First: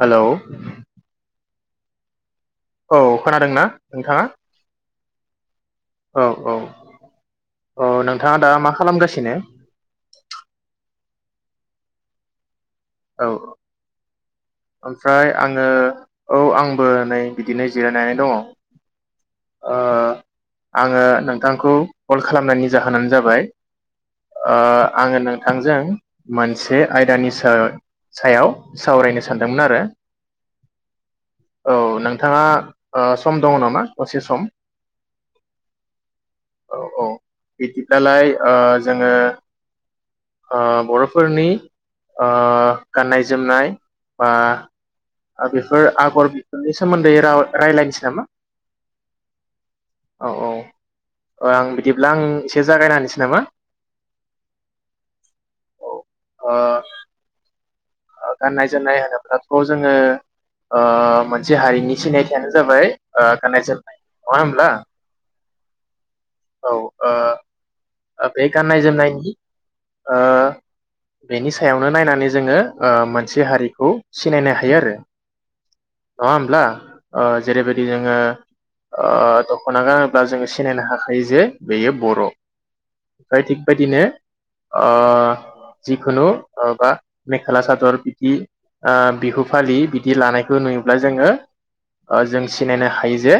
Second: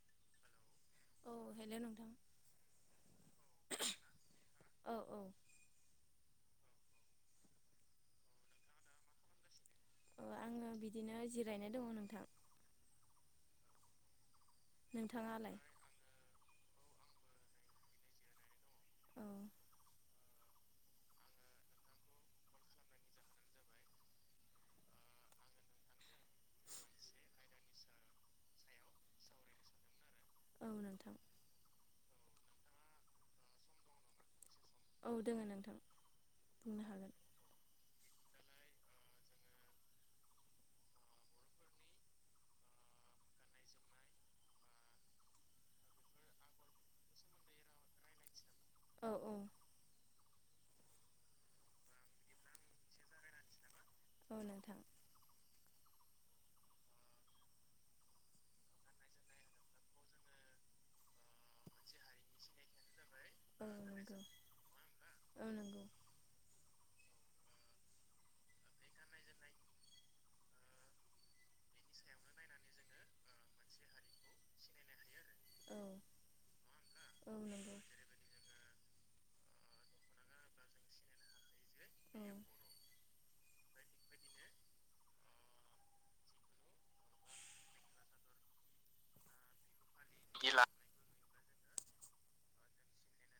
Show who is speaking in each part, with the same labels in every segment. Speaker 1: Hello
Speaker 2: औ hello नोंथां।
Speaker 1: औ खोनादोंना नोंथाङा
Speaker 2: औ औ
Speaker 1: औ औ अ नोंथाङा दा मा खालामगासिनो
Speaker 2: अ आङो बिद बिदिनो जिरायनाय दङ नोंथां।
Speaker 1: औ ओमफ्राय
Speaker 2: नोंथाङालाय
Speaker 1: आङो औ आं बोर नै बिदिनो जिरायनानै दङ।
Speaker 2: औ
Speaker 1: ओ आङो नोंथांखौ कल खालामनायनि जाहोनानो जाबाय ओ आङो नोंथांजों मोनसे आयदानि साय-सायाव सावरायनो सानदोंमोन आरो।
Speaker 2: औ नोंथां
Speaker 1: औ नोंथाङा ओ सम दङ नामा दसे सम?
Speaker 2: औ दोङो नोंथां
Speaker 1: औ
Speaker 2: बुंनो
Speaker 1: औ
Speaker 2: हागोन
Speaker 1: बिदिब्लालाय ओ जोङो ओ बर'फोरनि ओ गाननाय जोमनाय बा बेफोर आगर बेफोरनि सोमोन्दै राव-राय्लायनोसै नामा?
Speaker 2: औ औ
Speaker 1: औ औ। आं बिदिब्ला आं एसे जागायना होनसै नामा
Speaker 2: औ नोंथां।
Speaker 1: ओ गाननाय जोमनाय होनोब्लाथ जोङो ओ मोनसे हारिनि सिनायथियानो जाबाय ओ
Speaker 2: औ
Speaker 1: गान्नाय जोमनाय
Speaker 2: नंगौ
Speaker 1: नंङा होनब्ला?
Speaker 2: औ नंगौ
Speaker 1: औ ओ बे गाननाय जोमनायनि ओ बेनि सायावनो नायनानै जोङो ओ मोनसे हारिखौ सिनायनो हायो आरो।
Speaker 2: औ
Speaker 1: नङा होमब्ला ओ
Speaker 2: औ नंगौ
Speaker 1: जेरैबायदि जोङो ओ दखना गानोब्ला जोङो सिनायनो हाखायो जे बेयो
Speaker 2: औ
Speaker 1: बर' थिग बादिनो ओ जिखुनु ओ बा मेखला सादर बिदि ओ बिहु फालि बि दि लानायखौ नुय हो ओ जों सिनायनो हायो जे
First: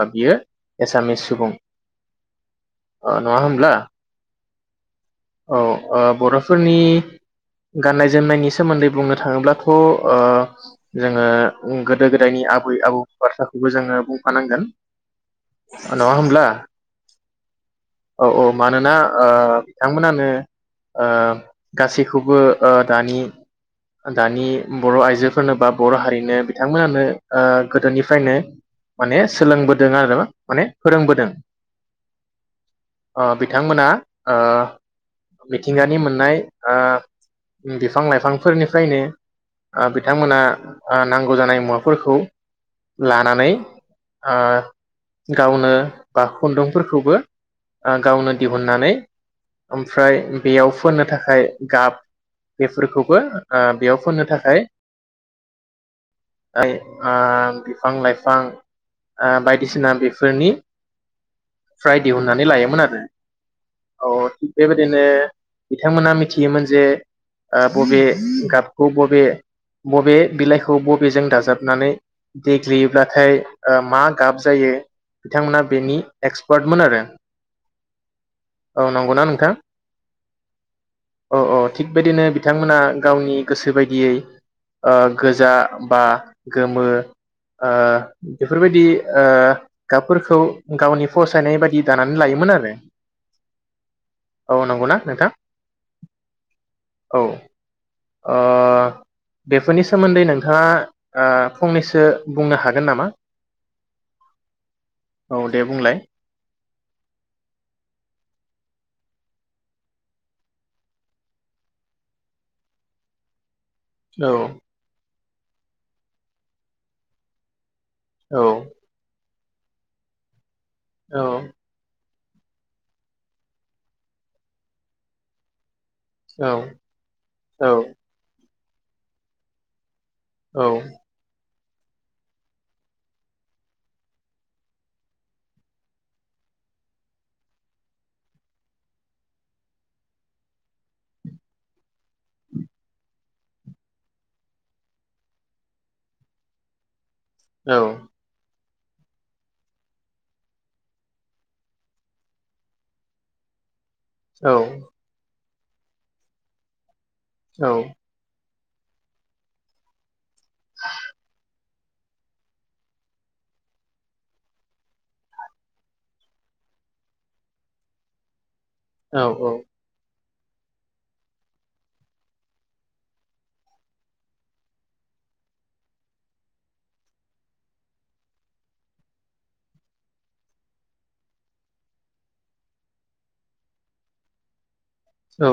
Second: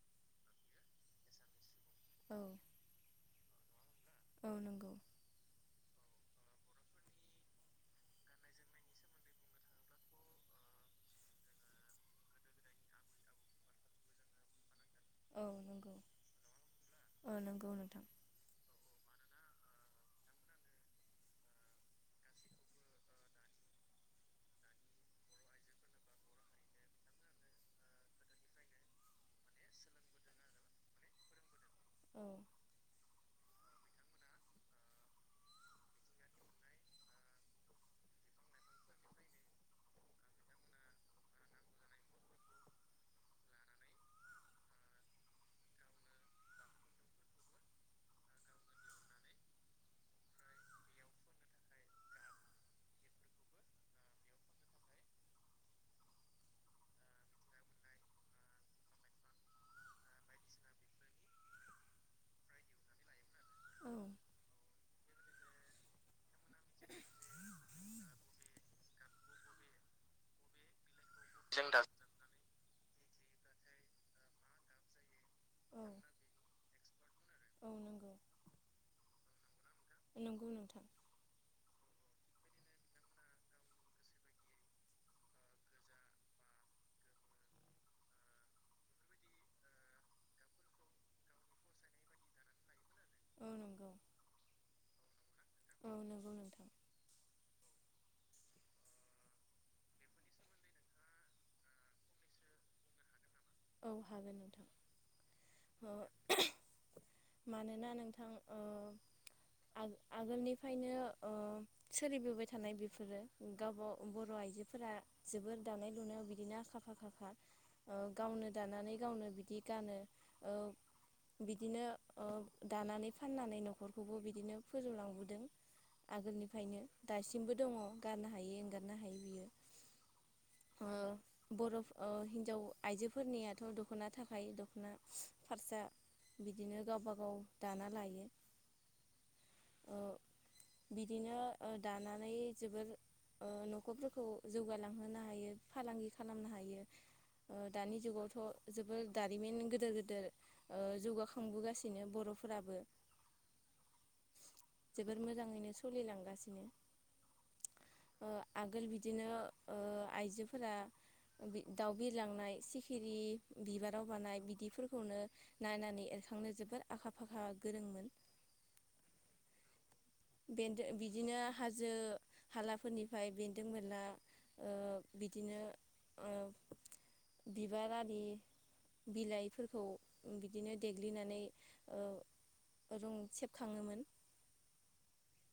Speaker 1: ओ बियो एसामिस सुबुं
Speaker 2: औ
Speaker 1: नङा होमब्ला
Speaker 2: औ नंगौ औ नंगौ
Speaker 1: औ बर' फोरनि गाननाय जोमनायनि सोमोन्दै बुंनो थाङोब्लाथ ओ जोङो गोदो गोदायनि आबै आबौ बाथ्राखौबो जोङो बुंफानांगोन
Speaker 2: औ
Speaker 1: नङा होमब्ला
Speaker 2: नंगौ नोंथां
Speaker 1: औ औ मानोना ओ बिथांमोनानो ओ गासैखौबो ओ दानि दानि बर आइजोफोरनो बा बर'हारिनो बिथांमोनानो ओ गोदोनिफ्रायनो माने सोलोंबोदों आरो माने फोरोंबोदों।
Speaker 2: औ।
Speaker 1: ओ बिथांमोना ओ मिथिंगानि मोननाय ओ बिफां लाइफांफोरनिफ्रायनो ओ बिथांमोना ओ नां गौजानाय मुवाफोरखौ लानानै ओ गावनो बा खुन्दुंफोरखौबो ओ गावनो दिहुननानै ओमफ्राय बेयाव फोननो थाखाय गाब बेफोरखौबो ओ बेयाव फोननो थाखाय ओ बिफां लाइफां ओ बायदिसिना बेफोरनि फ्राय दिहुनन्नानै लायोमोन आरो औ थिग बेबायदिनो बिथांमोना मिथियोमोन जे ओ बबे गाबखौ बबे बबे बिलाइखौ खौबोद बेजों दाजाबनानै देग्लेयोब्लाथाय ओ मा गाब जायो बिथांमोना
Speaker 2: औ
Speaker 1: बेनि एक्सपार्टमोन आरो औ नंगौना नोंथां
Speaker 2: नंगौ नोंथां
Speaker 1: औ औ थिग बेदिनो बिथांमोना गावनि गोसो बायदियै ओ गोज जा बा गोमो बेफोरबायदि गाबफोरखौ गावनि फसायनाय बाददि दानानै लायोमोन आरो
Speaker 2: औ नंगौ
Speaker 1: औ नंगौना नोंथां
Speaker 2: औ नंगौ नोंथां
Speaker 1: औ। अ बेफोरनि सोमोन्दै नों नोंथाङा ओ फंनैसो बुंनो हागोन नामा?
Speaker 2: औ हागोन नोंथां
Speaker 1: औ दे बुंलाय
Speaker 2: मानोना नोंथां आगोलनिफ्रायनो सोलिबोबाय थानाय बेफोरो गावबाव
Speaker 1: औ
Speaker 2: बर' आइजोफोरा जोबोर दानाय लुनायाव बिदिनो आखा फाखा खा ओ
Speaker 1: औ
Speaker 2: गावनो दानानै गावनो बिदि गानो
Speaker 1: औ
Speaker 2: बिदिनो दानानै फाननानै नखरखौबो बिदिनो फोजौलांबोदों
Speaker 1: औ
Speaker 2: आगोलनिफ्रायनो दासिमबो दङ गारनो हायै एंगार हनो हायो बियो
Speaker 1: औ।
Speaker 2: बरफ ओ हिन्जाव। आइजोफोरनियाथ दखना थाखाय दखना फारसा बिदिनो गावबा गाव दाना लायो ओ बिदिनो ओ दानानै जोबोर ओ नखरफोरखौ जौगालांहोनो हायो फालांगि खालामनो हायो।
Speaker 1: औ
Speaker 2: दानि जुगावथ जोबोर दारिमिन गिदेर गिदेर जौगाखांबोगासिनो बरफोराबो
Speaker 1: औ
Speaker 2: जोबोर मोजाङैनो सलिलांगासिनो।
Speaker 1: औ
Speaker 2: आगोल बिदिनो ओ आइजो फोरा बि दाउबिर। लांनाय सिखिरि बिबाराव बानाय बिदिफोरखौनो नायनानै एरखांनो जोबोर आखा फाखा गोरोंमोन
Speaker 1: औ औ
Speaker 2: बेन्दों बिदिनो हाजो हालाफोरनिफ्राय बेन्दों बेनला ओ बिदिनो ओ बिबारारि बिलाइफोरखौ बिदिनो देग्लिनानै ओ रं सेबखाङोमोन।
Speaker 1: औ।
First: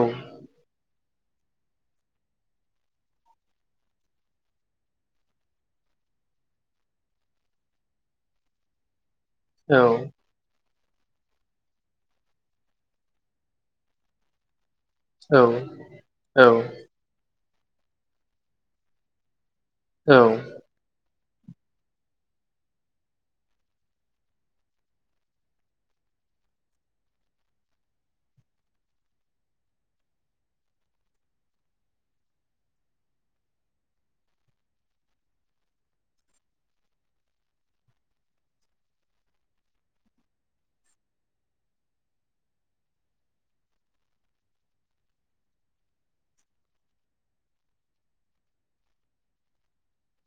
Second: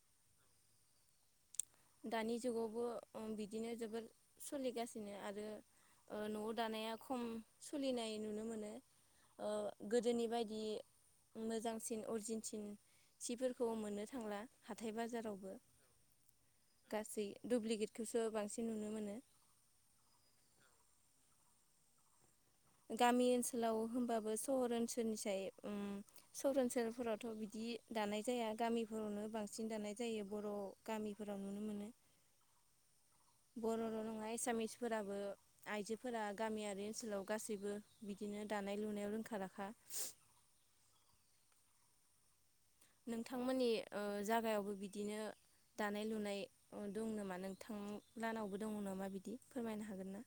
Speaker 2: दानि जुगावबो ओ बिदिनो जोबोर सोलिगासिनो आरो ओ नआव दानाया खम सोलिनाय नुनो मोनो। गोदोनि बायदि मोजांसिन अरिजिनसिन सिफोरखौ मोननो थांला। हाथाय बाजारावबो
Speaker 1: औ
Speaker 2: गासै। दुुब्लिकेटखौसो बांसिन नुनो मोनो
Speaker 1: औ।
Speaker 2: गामि ओनसोलाव होनबाबो सहर ओनसोलनिसाय ओम सहर ओनसोलफोरावथ बिदि दानाय जाया गामिफोरावनो बांसिन दानाय जायो बर' गामिफोराव नुनो मोनो। बर'ल नङा एसामिसफोराबो आइजोफोरा गामियारि ओनसोलाव गासैबो बिदिनो दानाय लुनायाव रोंखा राखा नोंथांमोननि ओ जागायावबो बिदिनो दानाय लुनाय दं नामा नोंथां लाहानावबो दङ नामा बिदि फोरमायनो हागोन ना।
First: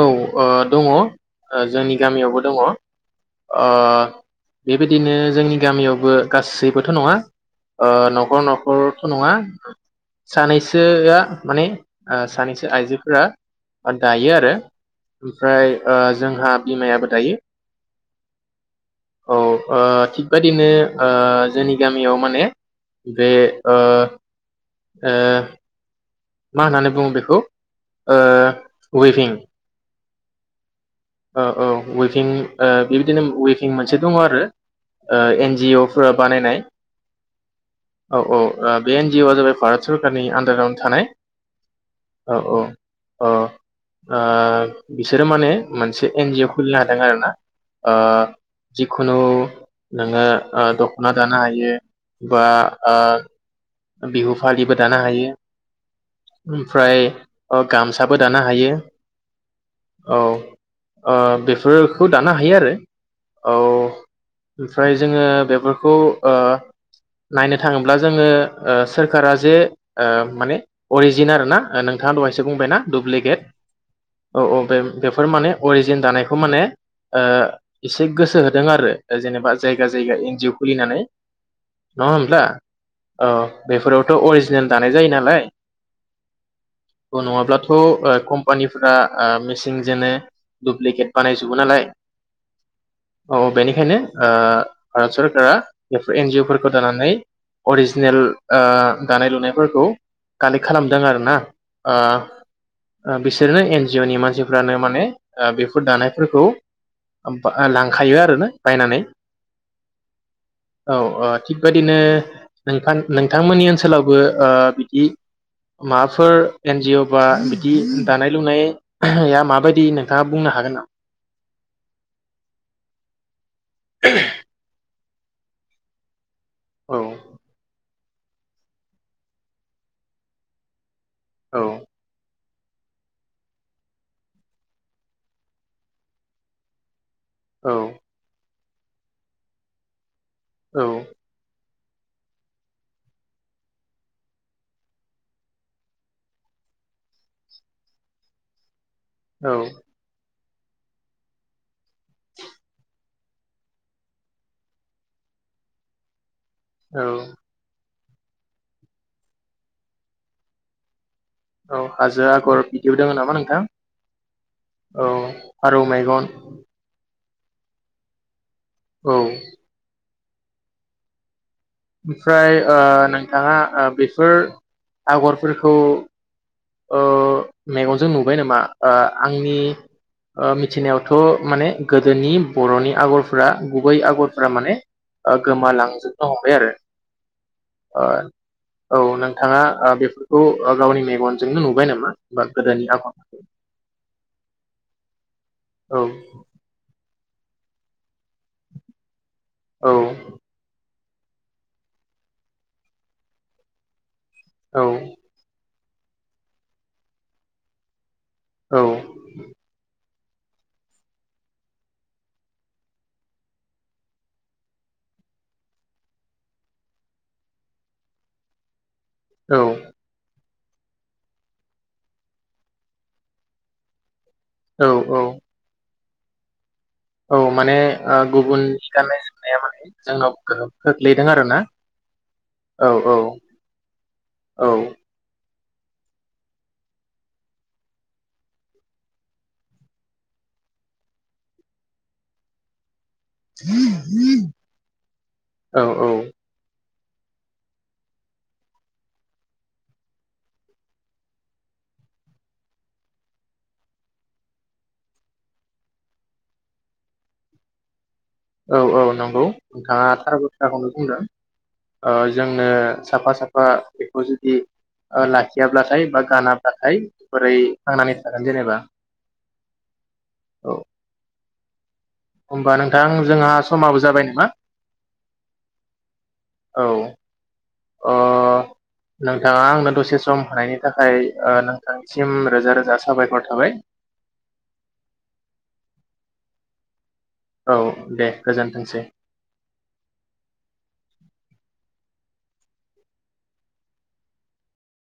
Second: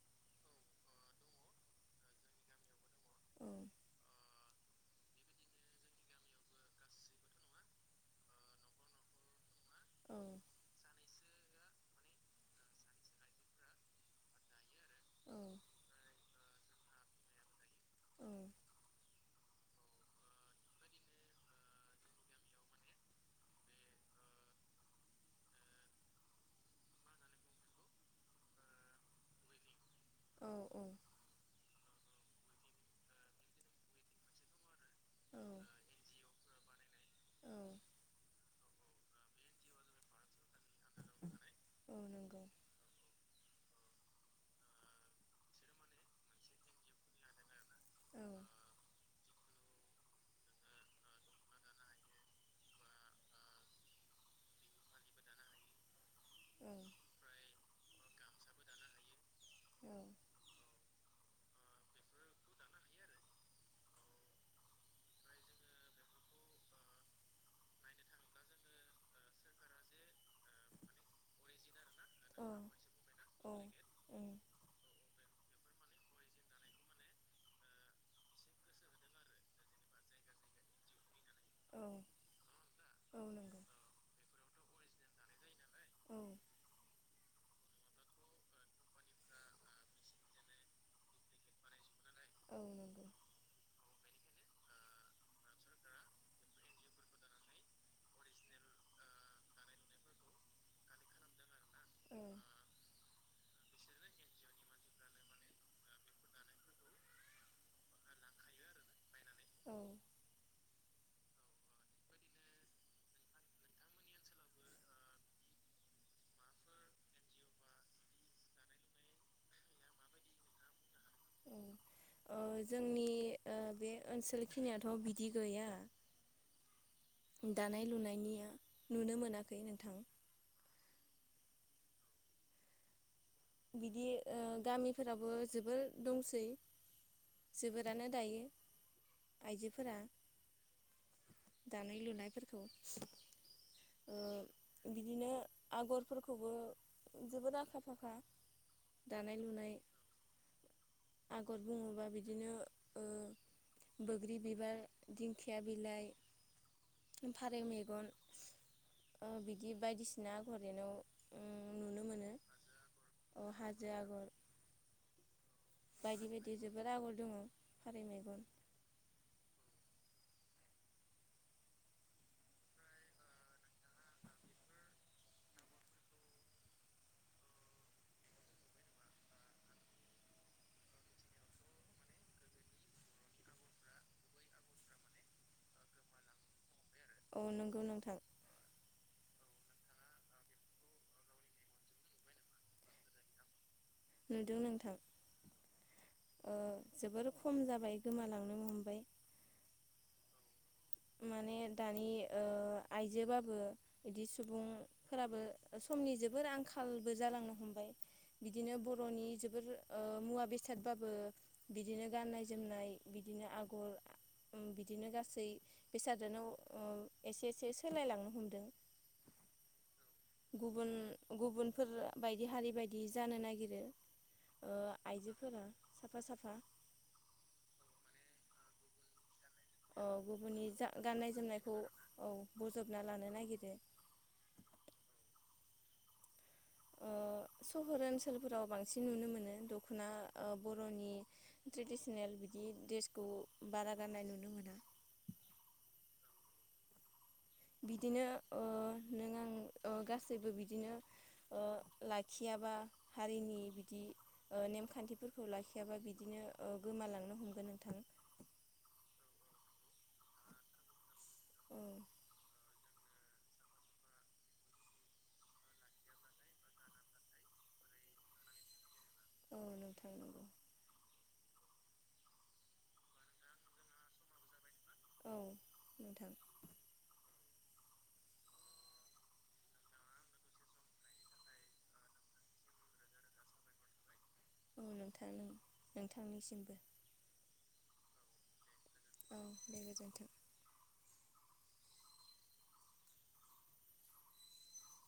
Speaker 1: औ दङ जोंनि गामियावबो दङ
Speaker 2: औ
Speaker 1: अ बेबायदिनो जोंनि गामियावबो गासैबोथ नङा नखर नखरथ नङा
Speaker 2: औ
Speaker 1: सानैसोआ माने ओ सानैसो आइजोफोरा दायो आरो
Speaker 2: औ
Speaker 1: ओमफ्राय ओ जोंहा बिमायाबो दायो
Speaker 2: [inaudible]
Speaker 1: औ ओ थिग बादिनो ओ जोंनि गामियाव माने बे ओ ओ मा होननानै बुङो बेखौ ओ उइभिं
Speaker 2: औ औ
Speaker 1: औ औ उइभिं बेबायदिनो उइबिं मोनसे दङ आरो। ओ एनजिअ फोरा बानायनाय
Speaker 2: औ
Speaker 1: औ औ बे एनजअ आ जाबाय भारत सरकारनि आडार आवो थानाय औ औ ओ ओ बिसोरो माने मोनसे एनजिअ खुलिनो हादों आर ना ओ
Speaker 2: औ
Speaker 1: जिखुनु नोंङो दखना दानो हायो बा ओ बिहु फालिबो दानो हायो।
Speaker 2: औ
Speaker 1: ओमफ्राय ओ गामसाबो दानो हायो औ ओ बेफोरखौ दानो हायो आरो औ ओमफ्राय जोङो बेफोरखौ ओ नायनो थाङोब्ला जोङो ओ सोरखारा जे ओ माने अरिजिन आरो ना नोंथाङा दहायसो
Speaker 2: औ
Speaker 1: बुंबायना दुुब्लिकेट
Speaker 2: औ उम
Speaker 1: औ औ बे बेफोर माने अरिजिन दानायखौ माने ओ एसे गोसो होदों आरो जेनेबा जायगा जायगा एनजअ खुलिनानै
Speaker 2: औ
Speaker 1: नङा होमब्ला
Speaker 2: औ नंगौ
Speaker 1: बेफोरावथ' अरिजिनेल दानाय जायो नालाय
Speaker 2: औ
Speaker 1: नङाब्लाथ कम्पानिफ्रा मेसिनजोंनो दुप्लिकेट बानायजोबो नालाय
Speaker 2: औ नंगौ
Speaker 1: औ बेनिखायनो ओ भारत सरकारा बेफोर एनजिअ फोरफोरखौ दानानै अरिजि नेल ओ दानाय लुनायफोरखौ कालेक्ट खालामदों आर ना
Speaker 2: औ
Speaker 1: ओ बिसोरनो एन जिअ नि मानसिफ्रानो माने बेफोर दानायफोरखौ लांखायो आरोना बायनानै ‌।
Speaker 2: औ
Speaker 1: औ औ थिगबायदिनो नोंथां नोंथांमोननि ओनसोलावबो ओ बिदि माबाफोर एनजअ बा बिदि दानाय लुनाया माबायदि नोंथाङा बुंनो हागोन नामा
Speaker 2: ओ जोंनि बे ओनसोल खिनियाथ' दि गैया।
Speaker 1: औ
Speaker 2: दानाय लुनाय इनिया नुनो मोनाखै नोंथां।
Speaker 1: औ।
Speaker 2: बिदि ओ गामिफोराबो जोबोर दंसै। जोबोरानो दायो। आइजोफोरा
Speaker 1: औ।
Speaker 2: दानाय लुनायफोरखौ ओ बिदिनो आगरफोरखौबो जोबोद आखा फाखा। दानाय
Speaker 1: औ
Speaker 2: लुनाय। आगर बुङोबा बिदिनो ओ बोग्रि बिबार दिंखिया बिलाइ
Speaker 1: औ
Speaker 2: फारेव मेगन। ओ बिदि बायदिसिना आगर एरनाव
Speaker 1: औ हाजो आगर [unintelligible] नामा
Speaker 2: अ
Speaker 1: नोंथां
Speaker 2: हाजो आगर
Speaker 1: औ [unintelligible]
Speaker 2: बायदि बायदि जोबोर आ खर दङ फारै मैगन।
Speaker 1: औ। ओमफ्राय ओ नोंथाङा ओ बेफोर आगरफोरखौ ओ मेगनजों नुबाय नामा ओ आंनि ओ मिथिनायावथ' माने गोदोनि बर'नि आगरफोरा गुबै आगरफोरा माने ओ गोमालांजोबनो हमबाय आरो।
Speaker 2: अ नंगौ नोंथां।
Speaker 1: थाङा ओ बेफोरखौ ओ गावनि मेगन जोंनो नुबाय नामा? बा गोदनि आबहावा
Speaker 2: नुदों नोंथां। ओ जोबोर खम जाबाय गोमालांनो हमबाय।
Speaker 1: औ।
Speaker 2: माने दानि ओ आयजोबाबो बिदि सुबुं
Speaker 1: औ
Speaker 2: फोराबो समनि जोबोर आंखालबो जालांनो हमबाय। बिदिनो बर'नि जोबोर ओ मुवा बेसादबाबो बिदिनो गाननाय जोमनाय बिदिनो आगर बिदिनो गासै बेसादोनाव ओ एसे एसे सोलायलांनो हमदों।
Speaker 1: औ।
Speaker 2: गुबुन गुबुनफोर बायदि हारि बायदि जानो नागिरो। ओ
Speaker 1: औ औ
Speaker 2: आइजोफोरा। साफा साफा।
Speaker 1: औ माने गुबुन ज [unintelligible]
Speaker 2: औ गुबुननि जा गाननाय
Speaker 1: आरोना
Speaker 2: जोमनायखौ औ
Speaker 1: औ
Speaker 2: बजबना
Speaker 1: औ
Speaker 2: लानो नागिरो
Speaker 1: औ
Speaker 2: ओ सहर ओनसोलफोराव बांसिन नुनो मोनो दखना बर'नि ट्रेडिसनेल बिदि द्रेसखौ
Speaker 1: औ औ
Speaker 2: बिदिनो नों आं गासैबो बिदिनो लाखियाबा हारिनि बिदि नेमखान्थिफोरखौ लाखियाबा बिदिनो गोमालांनो हमगोन नोंथां।
Speaker 1: औ औ नंगौ नोंथांङा थार बाथ्राखौनो बुंदों।
Speaker 2: औ
Speaker 1: जोंनो साफा साफा बेखौ जुदि ओ लाखियाब्लाथाय बा गानाब्लाथाय बोरै थांनानै थागोन जेनेबा?
Speaker 2: औ नोंथां नंगौ
Speaker 1: औ होमबा नोंथां जोंहा समाबो जाबाय नामा
Speaker 2: औ नोंथां।
Speaker 1: औ अ नोंथाङा आंनो दसे सम होनायनि थाखाय ओ नोंथांनिसिम रोजा रोजा साबायखर थाबाय।
Speaker 2: औ नोंथां नोंथांनिसिमबो
Speaker 1: औ दे गोजोनथों
Speaker 2: औ दे गोजोनथों